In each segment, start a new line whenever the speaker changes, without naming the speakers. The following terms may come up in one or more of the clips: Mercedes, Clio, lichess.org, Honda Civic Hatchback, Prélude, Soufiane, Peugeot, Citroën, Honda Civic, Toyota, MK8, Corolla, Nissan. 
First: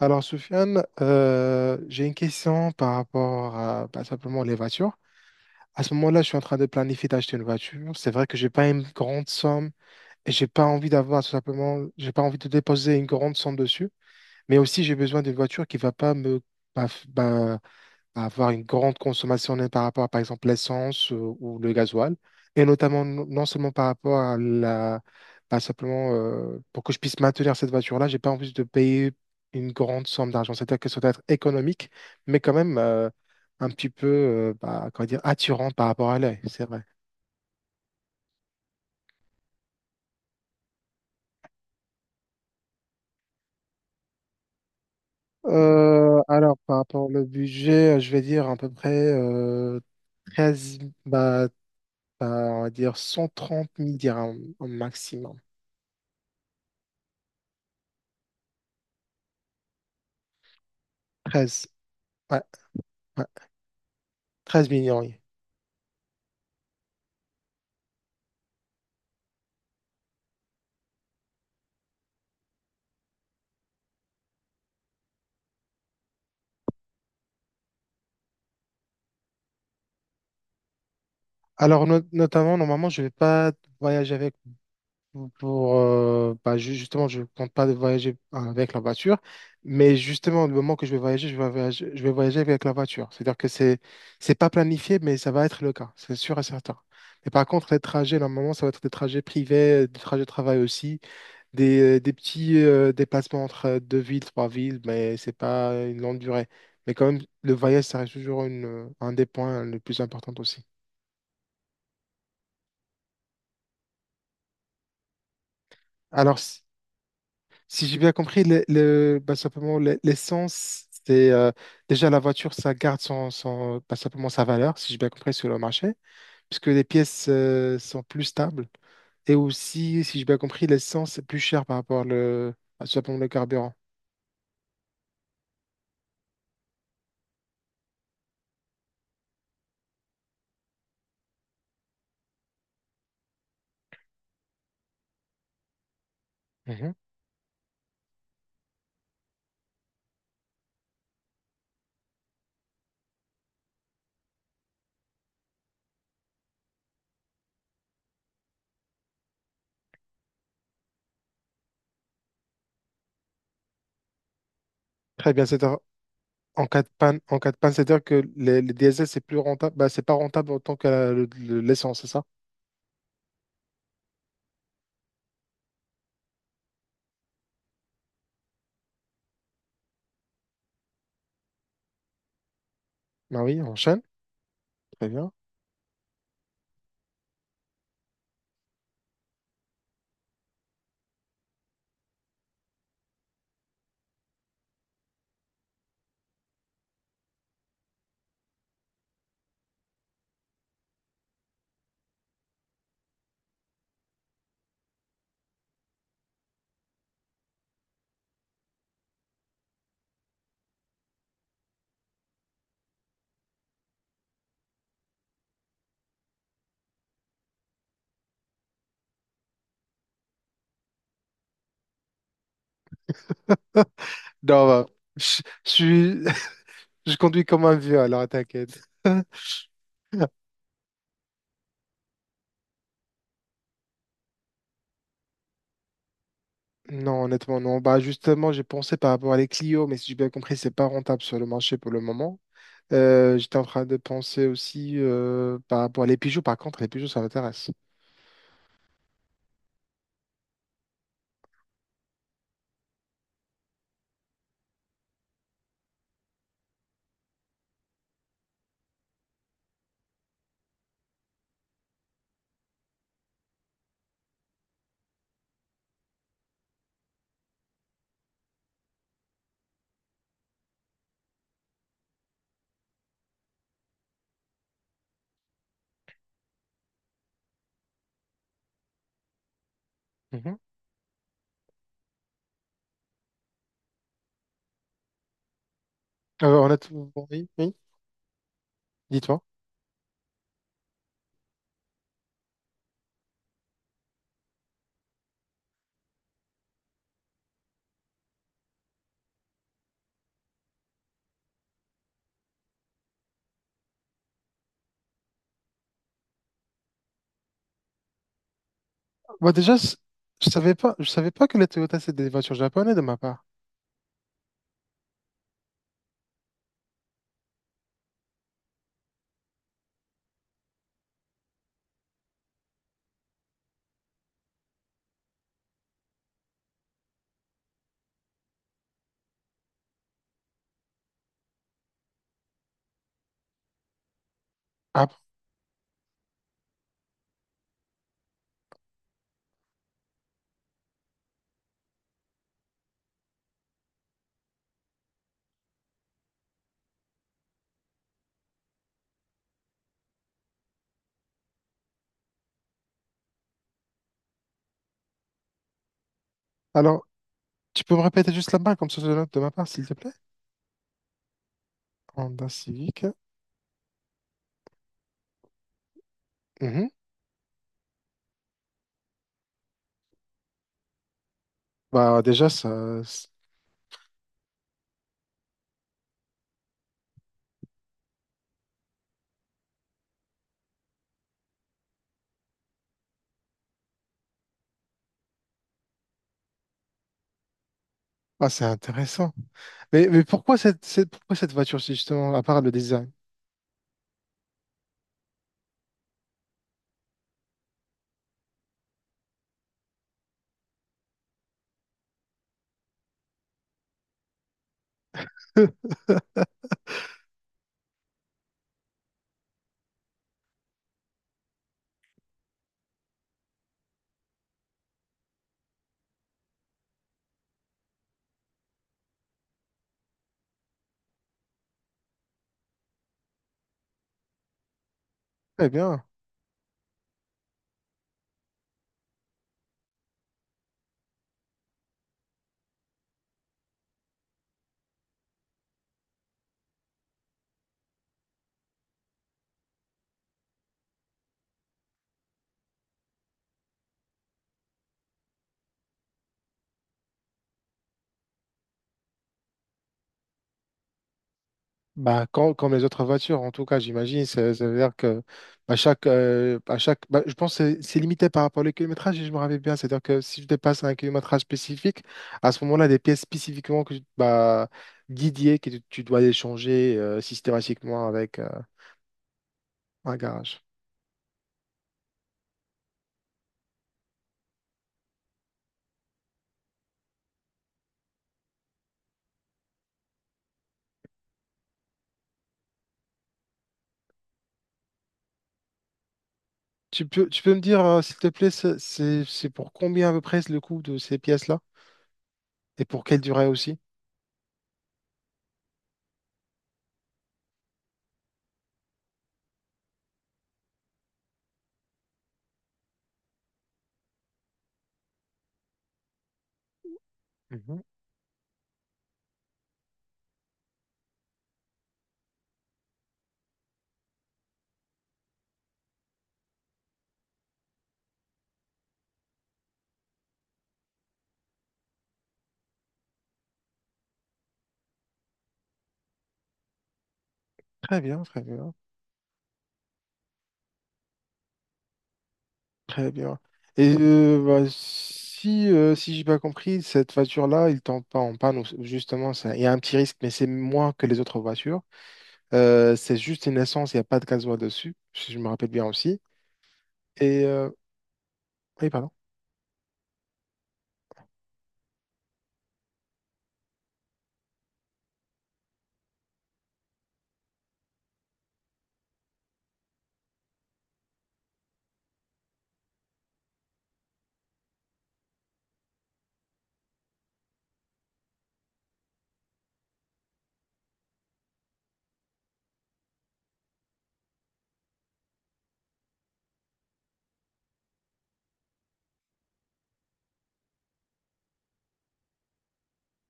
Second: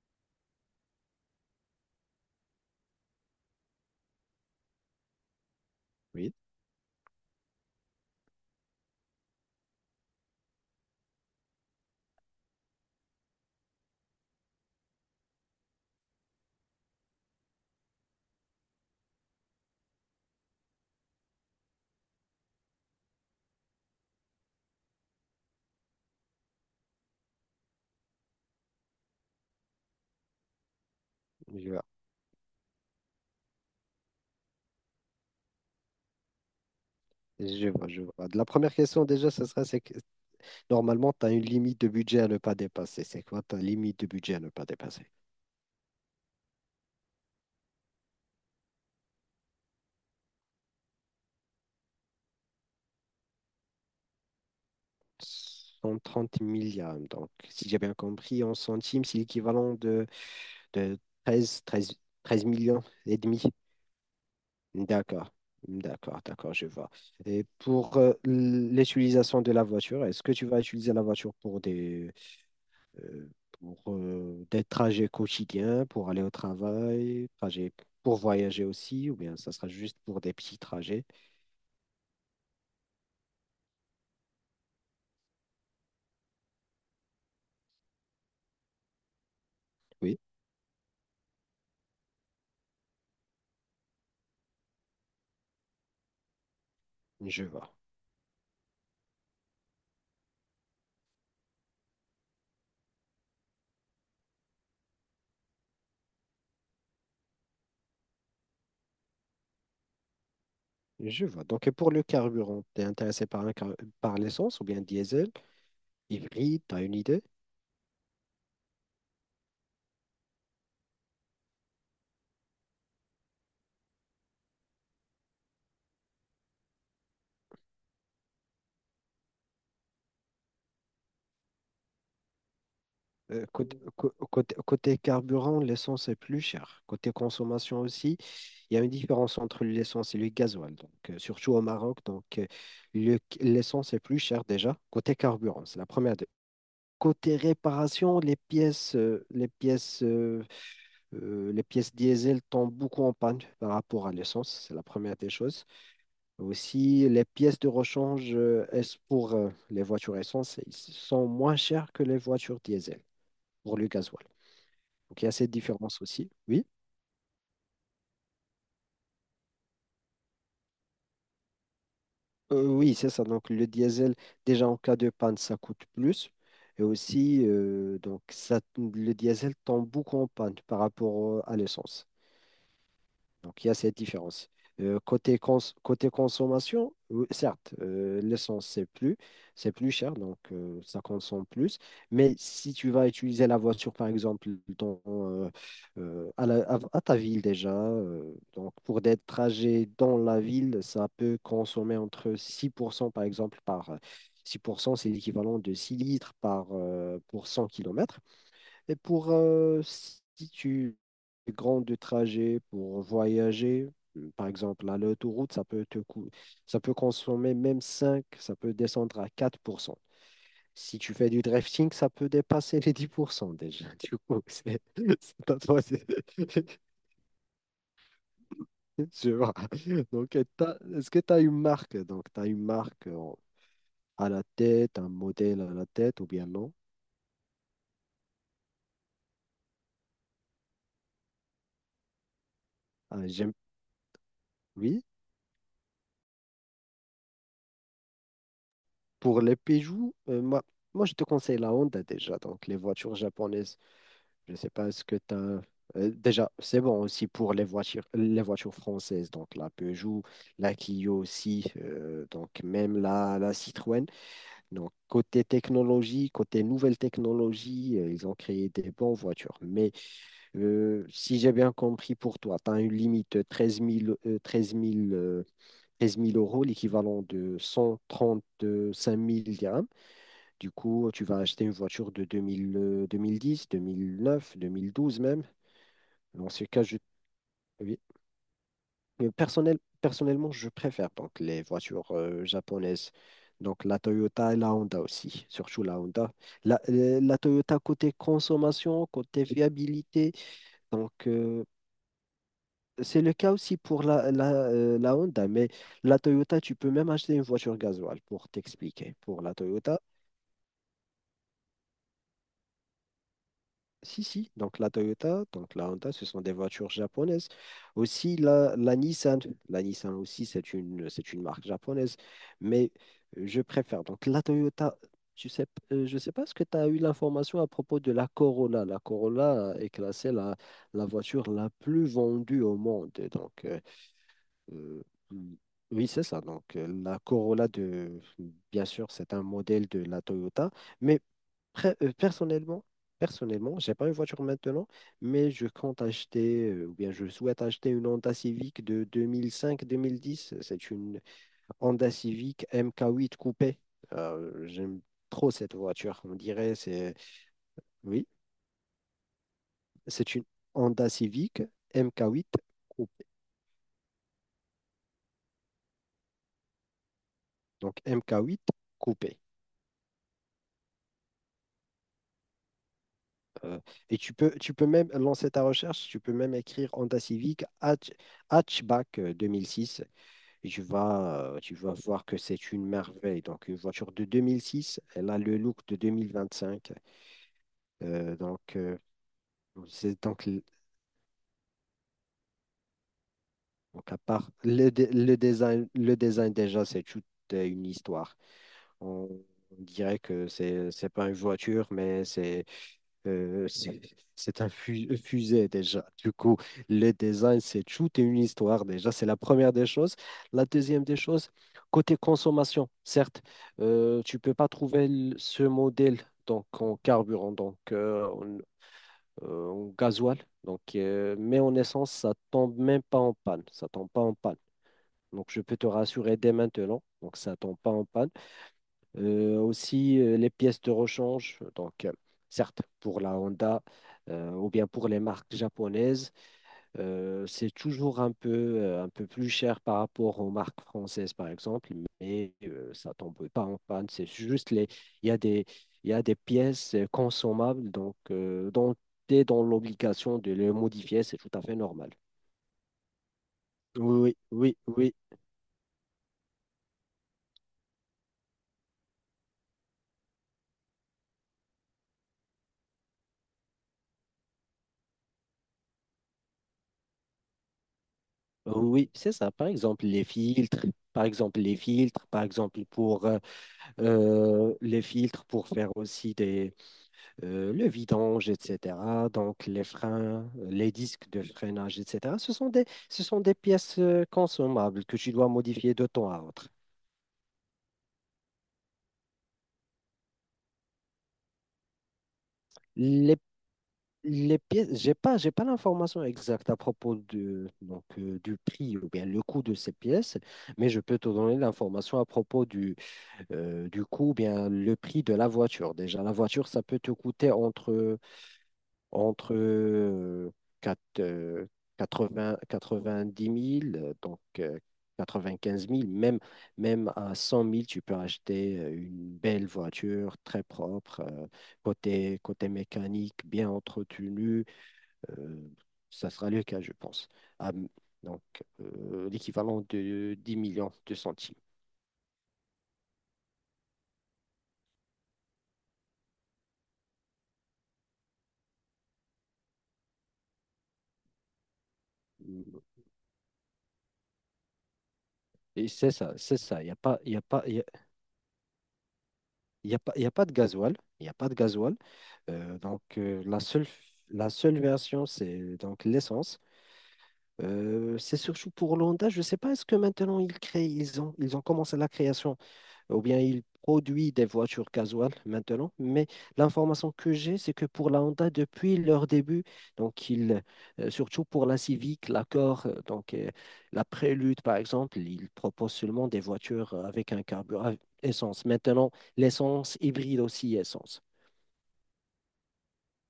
Alors, Soufiane, j'ai une question par rapport à bah, simplement les voitures. À ce moment-là, je
Oui,
suis en train de planifier d'acheter une voiture. C'est vrai que j'ai pas une grande somme et j'ai pas envie d'avoir tout simplement, j'ai pas envie de déposer une grande somme dessus. Mais aussi, j'ai besoin d'une voiture qui va pas me, bah, bah, à avoir une grande consommation net par rapport à, par exemple, l'essence ou le gasoil, et notamment non seulement par rapport à la, pas simplement pour que je puisse maintenir cette voiture-là, j'ai pas envie de payer une grande somme d'argent. C'est-à-dire que ça doit être
je vois.
économique, mais quand même un petit peu, bah, comment dire, attirant par rapport à l'œil, c'est vrai.
Je vois, je vois. La première question déjà, ce serait, c'est que normalement, tu as une limite de budget à ne pas dépasser. C'est quoi ta limite de budget à ne pas dépasser?
Alors, par rapport au budget, je vais dire à peu près 13, bah, on va dire 130 000 dirhams au maximum.
130 milliards. Donc, si j'ai bien compris, en centimes, c'est l'équivalent de 13,
13,
13,
ouais,
13 millions et demi.
13 millions, oui.
D'accord, d'accord, d'accord, je vois. Et pour l'utilisation de la voiture, est-ce que tu vas utiliser la voiture pour euh, des trajets quotidiens, pour aller au travail, trajets pour voyager aussi, ou bien ça sera juste pour des petits trajets.
Alors, notamment, normalement, je vais pas voyager avec pour, bah, justement, je compte pas voyager avec la voiture, mais
Oui,
justement, le moment que je vais voyager avec la voiture. C'est-à-dire que c'est pas planifié, mais ça va être le cas, c'est sûr et certain. Mais
je
par contre,
vois.
les trajets, normalement, ça va être des trajets privés, des trajets de travail aussi, des petits déplacements entre deux villes, trois villes, mais c'est pas une longue durée. Mais quand même, le voyage, ça reste toujours une, un des points les plus importants aussi.
Je vois. Donc, et pour le carburant, tu es intéressé par l'essence ou bien diesel,
Alors,
hybride, tu as une idée?
si j'ai bien compris, bah, simplement, l'essence, c'est déjà la voiture, ça garde son, bah, simplement sa valeur, si j'ai bien compris, sur le marché, puisque les pièces sont plus stables. Et aussi, si j'ai bien compris, l'essence est plus chère par rapport le, à simplement le carburant.
Côté carburant, l'essence est plus chère. Côté consommation aussi, il y a une différence entre l'essence et le gasoil, donc, surtout au Maroc. Donc, l'essence est plus chère déjà. Côté carburant, c'est la première.
Mhm.
Côté réparation, les pièces, les pièces, les pièces diesel tombent beaucoup en panne par rapport à l'essence. C'est la première des choses. Aussi, les pièces de rechange, pour les voitures essence, elles sont moins chères que les voitures diesel pour le gasoil. Donc, il y a
Très bien,
cette
c'est
différence aussi. Oui.
en cas de panne, c'est-à-dire que les diesel, c'est plus rentable, bah, c'est pas rentable autant que l'essence, c'est ça?
Oui, c'est ça. Donc, le diesel, déjà en cas de panne, ça coûte plus. Et aussi, donc, ça, le diesel tombe beaucoup en panne par rapport à l'essence.
Bah oui,
Donc,
on
il y a cette
enchaîne,
différence.
très bien.
Côté consommation, oui, certes, l'essence, c'est plus cher, donc ça consomme plus. Mais si tu vas utiliser la voiture, par exemple, dans, à, la- à ta ville déjà, donc pour des trajets dans la ville, ça peut consommer entre 6% par exemple. Par 6% c'est l'équivalent de 6 litres par, pour 100 kilomètres. Et pour si tu fais grand de trajet pour voyager, par exemple, à l'autoroute, ça peut consommer même 5, ça peut descendre à 4%. Si tu fais du drifting, ça peut dépasser les 10% déjà. Du coup,
Non,
c'est
bah, je
c'est à
je
toi.
suis Je conduis comme un vieux, alors t'inquiète.
Je vois. Donc, est-ce que tu as une marque? Donc, tu as une marque à la tête, un modèle à la tête ou bien non?
Non, honnêtement, non. Bah, justement, j'ai pensé par rapport à les Clio, mais si j'ai bien compris, c'est pas rentable sur le marché pour le moment.
Ah,
Euh,
j'aime.
j'étais en train de penser aussi
Oui.
par rapport à les Peugeot. Par contre, les Peugeot, ça m'intéresse.
Pour les Peugeot, moi, je te conseille la Honda déjà, donc les voitures japonaises. Je ne sais pas ce que tu as. Déjà, c'est bon aussi pour les voitures françaises, donc la Peugeot, la Clio aussi, donc même la Citroën. Donc côté technologie, côté nouvelle technologie, ils ont créé des bonnes voitures. Mais si j'ai bien compris pour toi, tu as une limite de 13 000, euh, 13 000, euh, 13 000 euros, l'équivalent de 135 000 dirhams.
Mhm.
Du coup, tu vas acheter une voiture de 2010, 2009, 2012 même.
Euh,
Dans ce cas,
honnêtement, oui, oui.
oui. Mais
Dis-toi.
Personnellement, je préfère donc les voitures japonaises. Donc la Toyota et la Honda aussi, surtout la Honda. La Toyota côté consommation, côté fiabilité. Donc c'est le cas aussi pour la Honda. Mais la Toyota, tu peux même acheter une voiture gasoil pour t'expliquer. Pour
Bah,
la
déjà,
Toyota,
je savais pas que les Toyota, c'est des voitures japonaises de ma part.
si, si. Donc la Toyota, donc la Honda, ce sont des voitures japonaises. Aussi la Nissan. La Nissan aussi, c'est une marque japonaise. Mais je préfère. Donc la Toyota, tu sais, je ne sais pas ce que tu as eu l'information à propos de la Corolla. La Corolla est classée la voiture la plus vendue au monde. Donc euh,
Ah, bon.
oui, c'est ça. Donc la Corolla de, bien sûr, c'est un modèle de la Toyota. Mais Pre- euh, Personnellement, personnellement, j'ai pas une voiture maintenant, mais je compte acheter, ou bien je souhaite acheter une Honda Civic de 2005-2010. C'est une Honda Civic MK8 coupé. J'aime trop cette voiture. On dirait,
Alors,
c'est,
tu peux me
oui,
répéter juste la marque comme ça, je note de ma part, s'il te plaît?
c'est une Honda Civic
Honda
MK8
Civic.
coupé.
Mhm.
Donc MK8 coupé.
Bah, déjà, ça.
Euh, et tu peux même lancer ta recherche, tu peux même écrire Honda Civic Hatchback 2006. Et tu vas voir que c'est une merveille. Donc, une voiture de 2006, elle a le look de 2025. Euh,
Ah,
donc,
c'est
euh,
intéressant. Mais,
c'est
mais
donc,
pourquoi
l-
pourquoi cette voiture, si justement, à part le design?
donc, à part le design déjà, c'est toute une histoire. On, on dirait que c'est pas une voiture, mais c'est... Euh, c'est c'est un fusée déjà. Du coup, le design, c'est tout et une histoire déjà. C'est la première des choses. La deuxième des choses, côté consommation, certes, tu peux pas trouver l- ce modèle donc en carburant, donc en gasoil, donc mais en essence, ça tombe même pas en panne. Ça tombe pas en panne. Donc je
Très
peux te
bien.
rassurer dès maintenant. Donc ça tombe pas en panne. Les pièces de rechange, donc certes pour la Honda ou bien pour les marques japonaises, c'est toujours un peu plus cher par rapport aux marques françaises, par exemple, mais ça tombe pas en panne. Il y a des, il y a des pièces consommables, donc dont tu es dans l'obligation de les modifier, c'est tout à fait normal.
Bah, comme les autres voitures, en tout cas, j'imagine,
Oui,
ça veut
oui,
dire
oui,
que à chaque, bah, je pense que c'est limité par rapport au kilométrage, si je me rappelle bien. C'est-à-dire que si je dépasse un kilométrage spécifique, à ce moment-là, des pièces spécifiquement que, bah, dédiées que tu dois échanger systématiquement avec
oui, c'est ça. Par exemple,
un
les
garage.
filtres, par exemple, les filtres, par exemple, pour les filtres pour faire aussi des, le vidange, etc. Donc les freins, les disques de freinage, etc. Ce sont des pièces consommables que tu dois modifier de temps à autre.
Tu peux me dire, s'il te plaît, c'est pour combien à peu près le coût de ces pièces-là? Et pour quelle
Les,
durée aussi?
les pièces, j'ai pas l'information exacte à propos de, donc, du prix ou bien le coût de ces pièces, mais je peux te donner l'information à propos du coût, bien le prix de la voiture. Déjà, la voiture, ça peut te coûter
Mhm.
entre quatre- euh, quatre 90 000, donc 15 000 même, même à 100 000 tu peux acheter une belle voiture très propre, côté mécanique, bien entretenue. euh, ça sera le cas, je pense. Ah, m-
Très bien, très
donc,
bien,
l'équivalent de 10 millions de centimes.
très bien. Et bah, si j'ai pas compris, cette voiture-là, il tombe pas en panne, justement, il y a un petit risque, mais c'est moins que les autres voitures. C'est juste une essence, il n'y a pas de gasoil dessus, si je me rappelle bien
Et c'est
aussi.
ça, c'est ça. Il n'y a pas, il y a
Et
pas,
euh, Oui, pardon.
il n'y a pas, il y a pas de gasoil. Il y a pas de gasoil. Donc, la seule version, c'est donc l'essence. C'est surtout pour l'Honda. Je ne sais pas, est-ce que maintenant ils ont commencé la création ou bien il produit des voitures casuales maintenant. Mais l'information que j'ai, c'est que pour la Honda, depuis leur début, donc ils surtout pour la Civic, l'Accord, donc la Prélude par exemple, ils proposent seulement des voitures avec un carburant essence. Maintenant, l'essence hybride aussi essence.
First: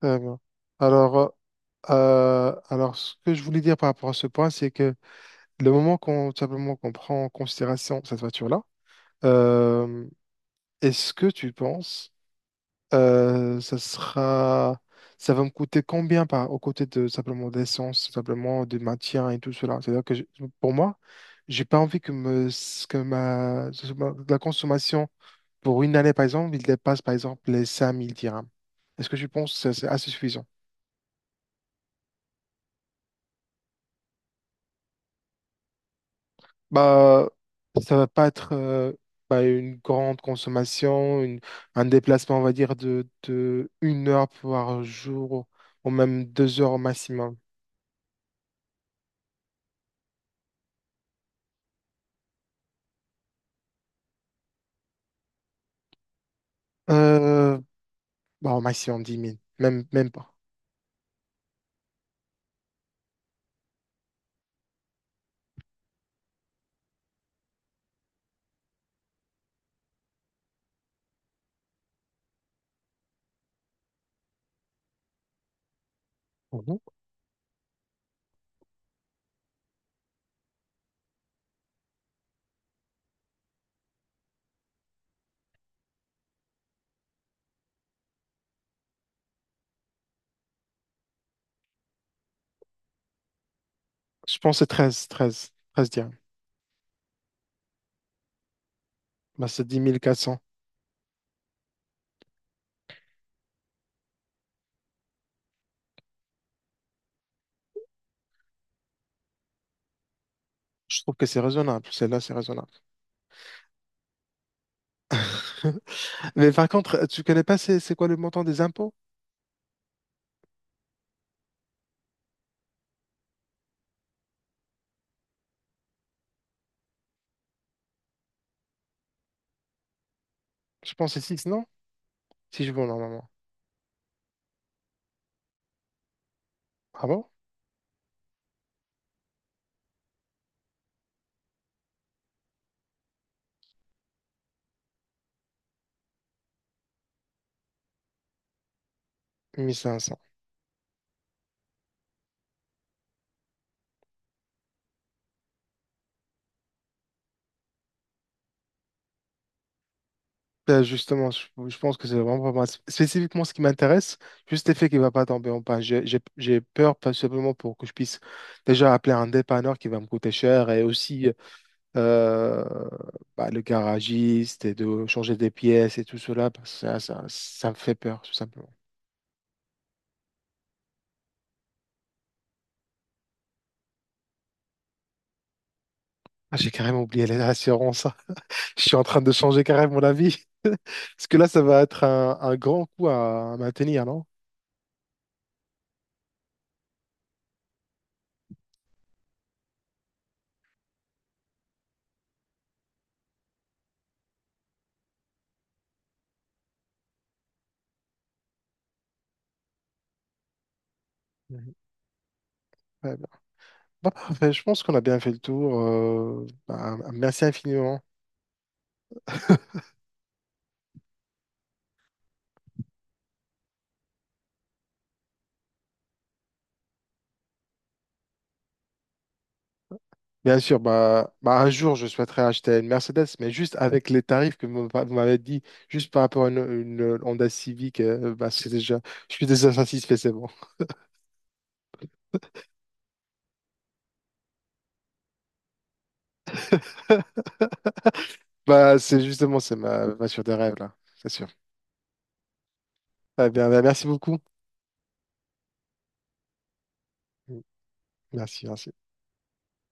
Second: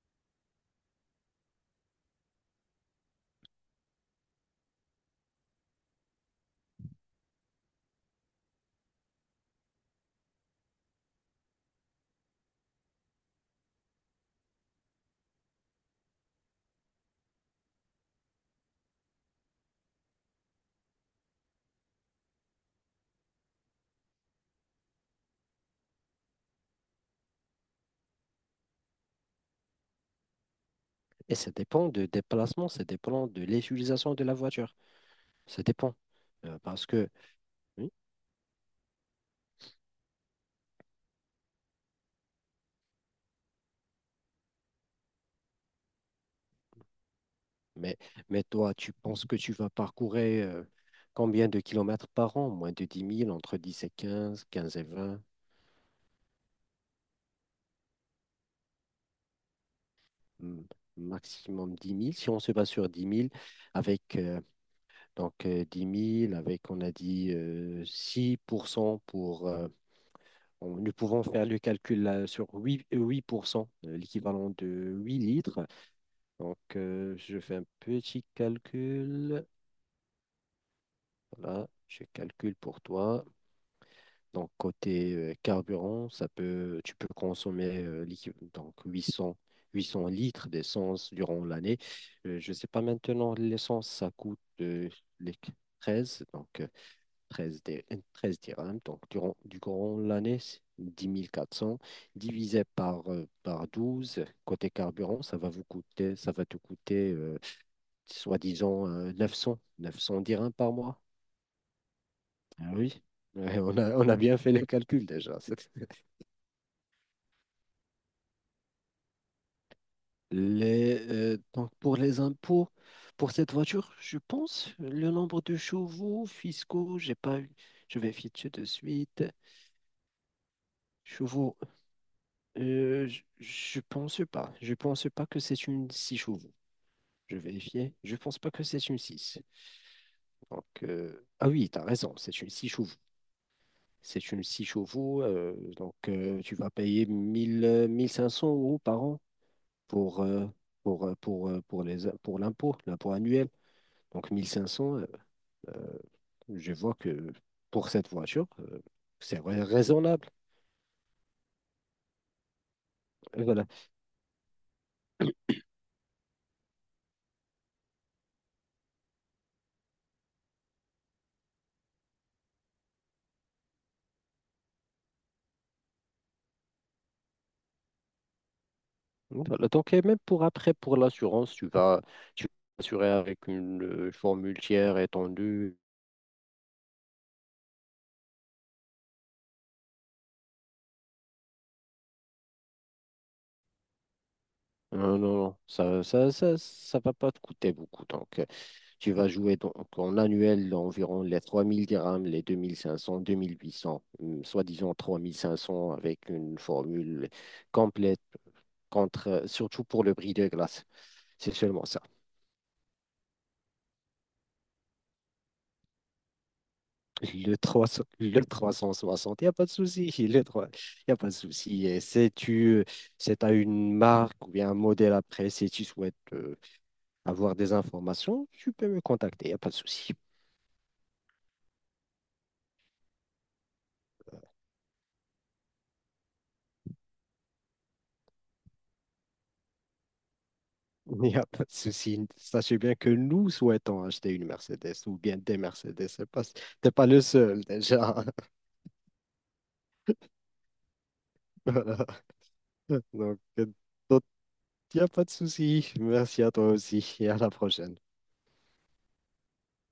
Euh, alors, alors, ce que je voulais dire par rapport à ce point, c'est que le moment qu'on tout simplement qu'on prend en considération cette voiture-là, euh, est-ce que tu penses euh, ça sera, ça va me coûter combien par aux côtés de simplement d'essence, tout simplement de maintien et tout cela? C'est-à-dire que pour moi, j'ai pas envie que me que ma la consommation pour une année par exemple, il dépasse par exemple les 5 000 dirhams. Est-ce que tu penses que c'est assez suffisant?
Et ça dépend de déplacement, ça dépend de l'utilisation de la voiture. Ça dépend. Euh, parce que
Bah,
hmm,
ça va pas être bah, une grande consommation, un déplacement, on va dire, de 1 heure par jour, ou même 2 heures au maximum.
Mais, mais toi, tu penses que tu vas parcourir combien de kilomètres par an? Moins de 10 000, entre 10 et quinze, quinze et vingt.
Euh, Bah, au maximum dix 000, même pas.
Hmm, maximum 10 000. Si on se base sur 10 000 avec donc, 10 000, avec, on a dit, 6% pour... cent pour. Nous pouvons faire le calcul là, sur 8 8%, l'équivalent de 8 litres. Donc,
Mhm.
je fais un petit calcul. Voilà, je calcule pour toi. Donc, côté carburant, tu peux consommer l'équiv- donc huit 800 litres d'essence durant l'année. Je ne sais pas maintenant, l'essence, ça
Je
coûte
pense que c'est
euh, les
treize dire.
treize donc euh, 13, dé- 13 dirhams. Donc,
Bah, c'est dix
durant
mille quatre cents
l'année, c'est 10 400 divisé par, par douze. Côté carburant, ça va te coûter, soi-disant, neuf 900 dirhams par mois.
Je trouve que c'est raisonnable. Celle-là, c'est
Ah,
raisonnable.
ah oui. Oui, ouais, on a bien fait les calculs déjà.
Mais par contre, tu connais pas c'est quoi le montant des impôts?
Donc pour les impôts, pour cette voiture, je pense, le nombre de chevaux fiscaux, j'ai pas eu. Je vais vérifier de suite.
Je pense que c'est 6,
Chevaux,
non? Si je veux, normalement.
je pense pas. Je pense pas que c'est une 6 chevaux.
Ah bon?
Je vais vérifier. Je pense pas que c'est une 6. Donc, ah oui, tu as raison, c'est une 6 chevaux. C'est une 6 chevaux. Tu vas payer 1 500 euros par an
1 500.
pour, pour les, pour l'impôt, l'impôt annuel. Donc 1 500. Euh, je vois que pour cette voiture, raisonnable.
Ben, justement, je pense que c'est vraiment pas mal. Spécifiquement,
Et
ce qui
voilà.
m'intéresse, juste le fait qu'il ne va pas tomber en panne. J'ai peur, pas simplement pour que je puisse déjà appeler un dépanneur qui va me coûter cher et aussi euh, bah, le garagiste et de changer des pièces et tout cela. Parce que ça me fait peur, tout simplement.
Voilà. Donc, et même pour après, pour l'assurance, tu vas assurer avec une formule tiers étendue.
Ah, j'ai carrément oublié les assurances. Je suis en train de changer carrément mon avis. Parce que là, ça va être un grand coup à maintenir, non?
Non, non, non, ça va pas te coûter beaucoup. Donc, tu vas jouer donc en annuel environ les 3 000 dirhams, les 2 500, 2 800, soi-disant 3 500 avec une formule complète contre, surtout pour le bris de glace. C'est
Mhm.
seulement ça.
Ouais, bah, parfait, je pense qu'on a bien fait le tour. Bah, merci
Le
infiniment.
300 le 360, il n'y a pas de souci. Le 3, il a pas de souci. Et si tu c'est à une marque ou bien un modèle après, si tu souhaites avoir des informations, tu peux me contacter. Il n'y a pas de souci.
Bien sûr, bah, un jour, je souhaiterais acheter une Mercedes, mais juste avec les tarifs que vous m'avez dit, juste par rapport à une Honda Civic, bah, je suis déjà satisfait, c'est bon.
Il n'y a pas de souci. Sachez bien que nous souhaitons acheter une Mercedes ou bien des Mercedes. C'est pas, t'es pas le seul déjà.
Bah, c'est justement, c'est ma voiture des rêves, là, c'est sûr.
Voilà. Donc,
Ah
euh,
bien, bah, merci
donc,
beaucoup.
il n'y a pas de souci. Merci à toi aussi et à la prochaine.
Merci, merci.